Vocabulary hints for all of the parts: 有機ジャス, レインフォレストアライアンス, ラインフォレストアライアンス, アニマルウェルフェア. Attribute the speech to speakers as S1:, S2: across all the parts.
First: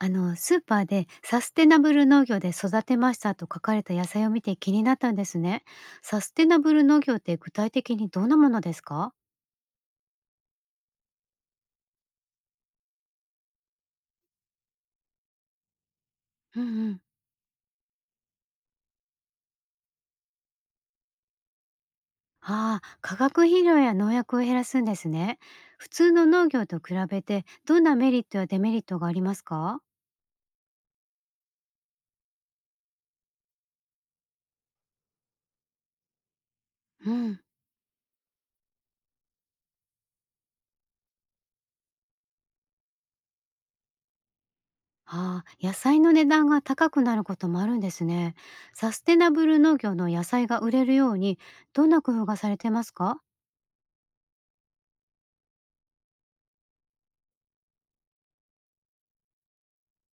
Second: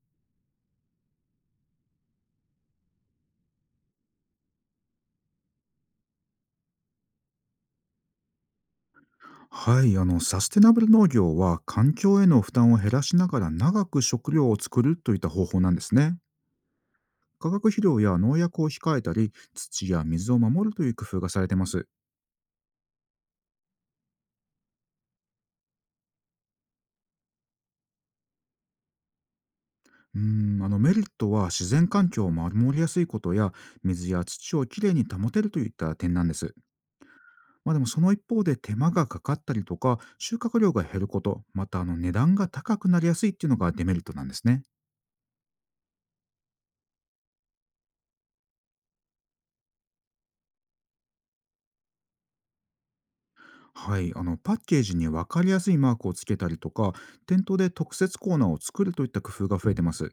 S1: スーパーでサステナブル農業で育てましたと書かれた野菜を見て気になったんですね。サステナブル農業って具体的にどんなものですか？
S2: はい、サステナブル農業は環境への負担を減らしながら長く食料を作るといった方法なんですね。
S1: うんうん。
S2: 化学肥料や農薬を控えたり、土や水を守るという工夫がされてます。
S1: ああ、化学肥料や農薬を減らすんですね。普通の農業と比べてどんなメリットやデメリットがありますか？
S2: メリットは自然環境を守りやすいことや、水や土をきれいに保てるといった点なんです。
S1: うん。
S2: まあ、でもその一方で手間がかかったりとか、収穫量が減ること、また値段が高くなりやすいっていうのがデメリットなんですね。
S1: ああ、野菜の値段が高くなることもあるんですね。サステナブル農業の野菜が売れるようにどんな工夫がされてますか？
S2: はい、パッケージに分かりやすいマークをつけたりとか、店頭で特設コーナーを作るといった工夫が増えてます。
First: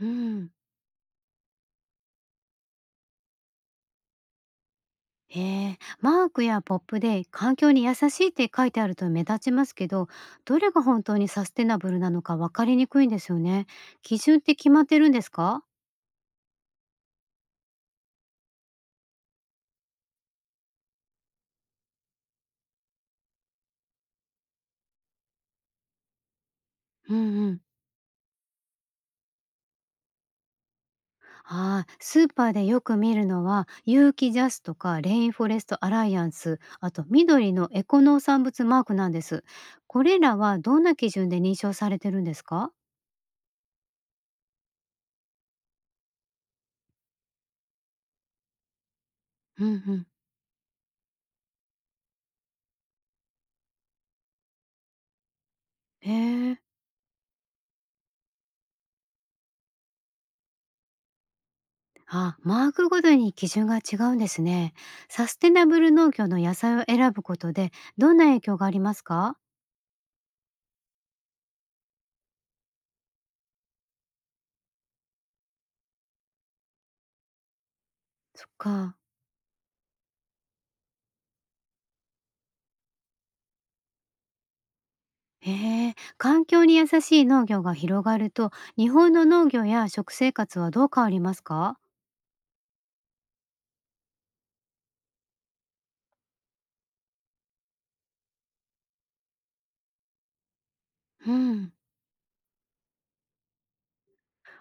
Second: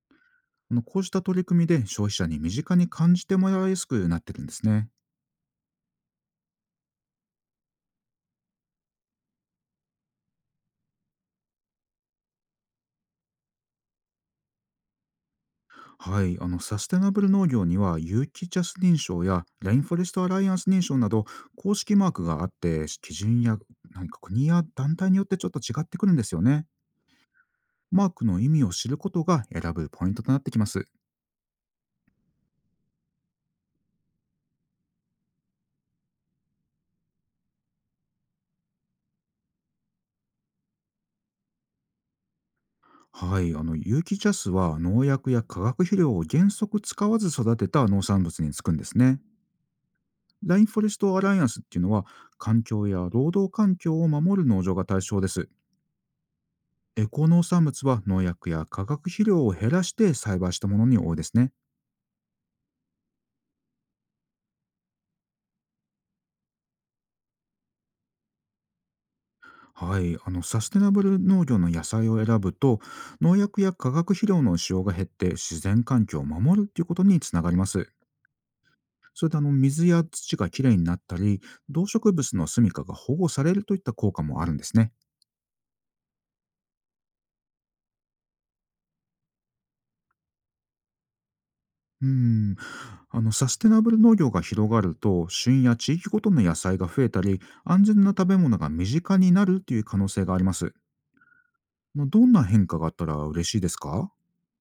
S1: うん。
S2: こうした取り組みで消費者に身近に感じてもらいやすくなってるんですね。
S1: へえ、マークやポップで環境に優しいって書いてあると目立ちますけど、どれが本当にサステナブルなのか分かりにくいんですよね。基準って決まってるんですか？
S2: はい、サステナブル農業には有機ジャス認証やラインフォレストアライアンス認証など公式マークがあって、基準や、何か国や団体によってちょっと違ってくるんですよね。
S1: うんうん。
S2: マークの意味を知ることが選ぶポイントとなってきます。
S1: ああ、スーパーでよく見るのは、有機ジャスとかレインフォレストアライアンス、あと緑のエコ農産物マークなんです。これらはどんな基準で認証されてるんですか？
S2: はい、有機ジャスは農薬や化学肥料を原則使わず育てた農産物につくんですね。
S1: うんうん。
S2: ラインフォレストアライアンスっていうのは環境や労働環境を守る農場が対象です。
S1: へえ。
S2: エコ農産物は農薬や化学肥料を減らして栽培したものに多いですね。
S1: あ、マークごとに基準が違うんですね。サステナブル農業の野菜を選ぶことでどんな影響がありますか？
S2: はい、サステナブル農業の野菜を選ぶと、農薬や化学肥料の使用が減って自然環境を守るっていうことにつながります。
S1: そっか。
S2: それで水や土がきれいになったり、動植物の住処が保護されるといった効果もあるんですね。
S1: へえ、環境に優しい農業が広がると日本の農業や食生活はどう変わりますか？
S2: うん、サステナブル農業が広がると、旬や地域ごとの野菜が増えたり、安全な食べ物が身近になるという可能性があります。
S1: うん。
S2: ま、どんな変化があったら嬉しいですか？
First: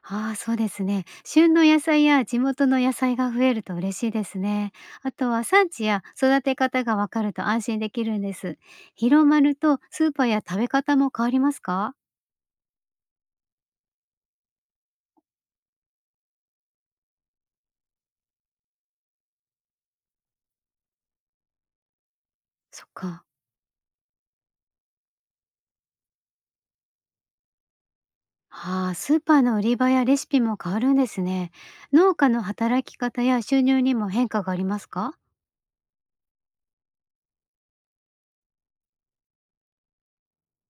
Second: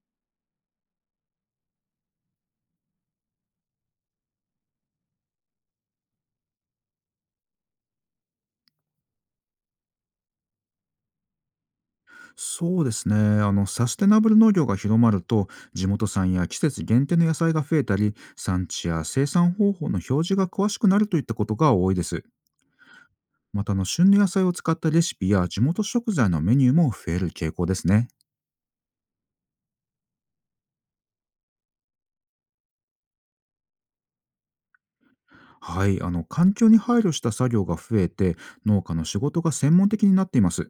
S1: ああ、そうですね。旬の野菜や地元の野菜が増えると嬉しいですね。あとは産地や育て方がわかると安心できるんです。広まるとスーパーや食べ方も変わりますか？
S2: そうですね。サステナブル農業が広まると、地元産や季節限定の野菜が増えたり、産地や生産方法の表示が詳しくなるといったことが多いです。
S1: そっか。
S2: また、旬の野菜を使ったレシピや地元食材のメニューも増える傾向ですね。
S1: はあ、スーパーの売り場やレシピも変わるんですね。農家の働き方や収入にも変化がありますか？
S2: はい、環境に配慮した作業が増えて、農家の仕事が専門的になっています。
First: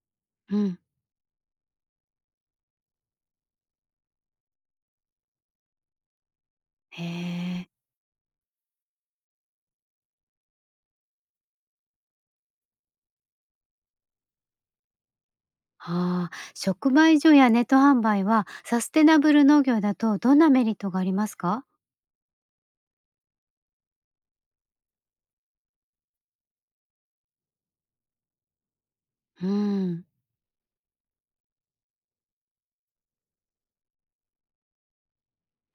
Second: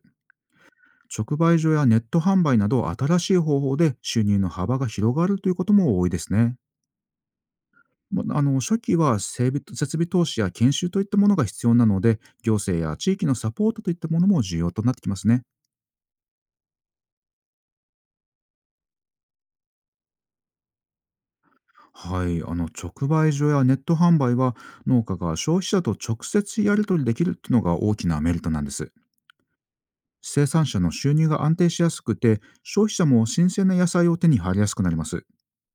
S1: うん。
S2: 直売所やネット販売など、新しい方法で収入の幅が広がるということも多いですね。
S1: へえ。
S2: ま、初期は整備設備投資や研修といったものが必要なので、行政や地域のサポートといったものも重要となってきますね。
S1: ああ、直売所やネット販売はサステナブル農業だとどんなメリットがありますか？
S2: はい、直売所やネット販売は、農家が消費者と直接やり取りできるっていうのが大きなメリットなんです。
S1: うん。
S2: 生産者の収入が安定しやすくて、消費者も新鮮な野菜を手に入りやすくなります。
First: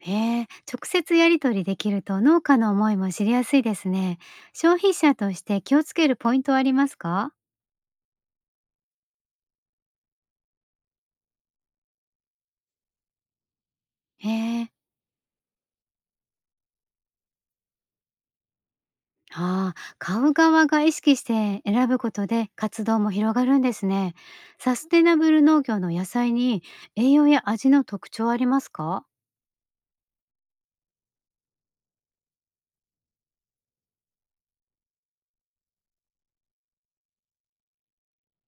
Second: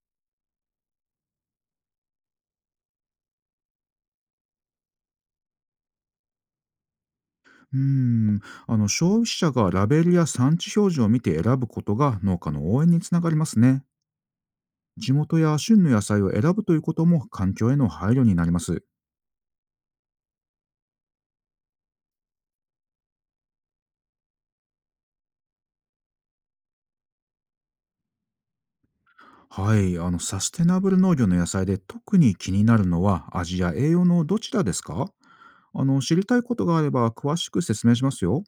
S1: へえ、直接やり取りできると農家の思いも知りやすいですね。消費者として気をつけるポイントはありますか？
S2: うーん、消費者がラベルや産地表示を見て選ぶことが農家の応援につながりますね。
S1: へえ。
S2: 地元や旬の野菜を選ぶということも環境への配慮になります。
S1: ああ、買う側が意識して選ぶことで活動も広がるんですね。サステナブル農業の野菜に栄養や味の特徴ありますか？
S2: はい、サステナブル農業の野菜で特に気になるのは味や栄養のどちらですか？知りたいことがあれば詳しく説明しますよ。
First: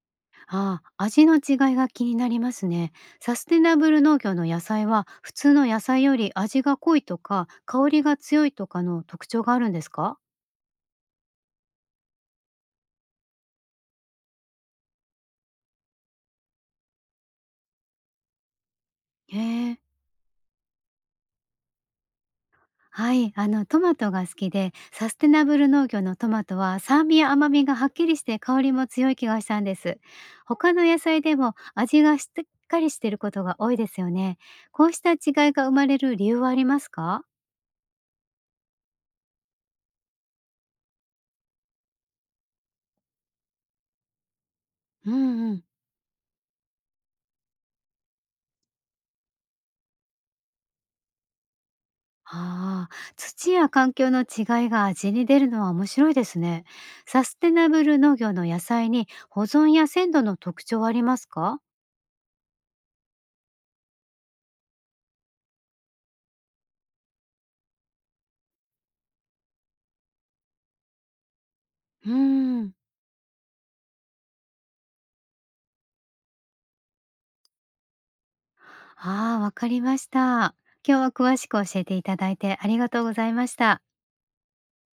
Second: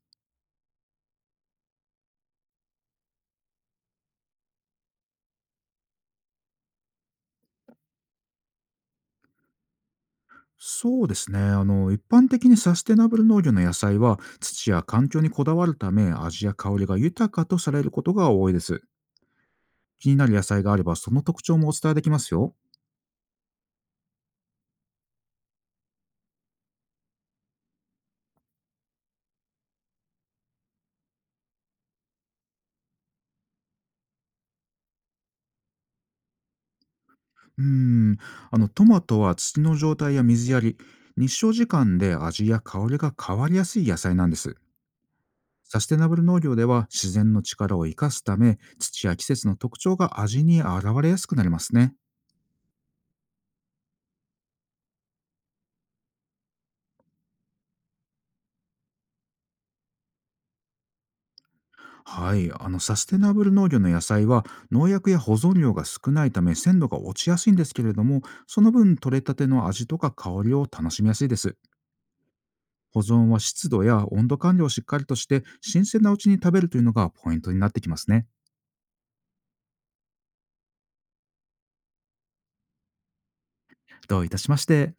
S1: ああ、味の違いが気になりますね。サステナブル農業の野菜は普通の野菜より味が濃いとか香りが強いとかの特徴があるんですか？
S2: そうですね。一般的にサステナブル農業の野菜は土や環境にこだわるため、味や香りが豊かとされることが多いです。
S1: へえ。
S2: 気になる野菜があればその特徴もお伝えできますよ。
S1: はい、トマトが好きで、サステナブル農業のトマトは酸味や甘みがはっきりして香りも強い気がしたんです。他の野菜でも味がしっかりしていることが多いですよね。こうした違いが生まれる理由はありますか？
S2: うーん、トマトは土の状態や水やり、日照時間で味や香りが変わりやすい野菜なんです。
S1: うんうん。
S2: サステナブル農業では自然の力を生かすため、土や季節の特徴が味に現れやすくなりますね。
S1: ああ、土や環境の違いが味に出るのは面白いですね。サステナブル農業の野菜に保存や鮮度の特徴はありますか？
S2: はい、サステナブル農業の野菜は農薬や保存量が少ないため鮮度が落ちやすいんですけれども、その分取れたての味とか香りを楽しみやすいです。
S1: うーん。
S2: 保存は湿度や温度管理をしっかりとして、新鮮なうちに食べるというのがポイントになってきますね。
S1: ああ、わかりました。今日は詳しく教えていただいてありがとうございました。
S2: どういたしまして。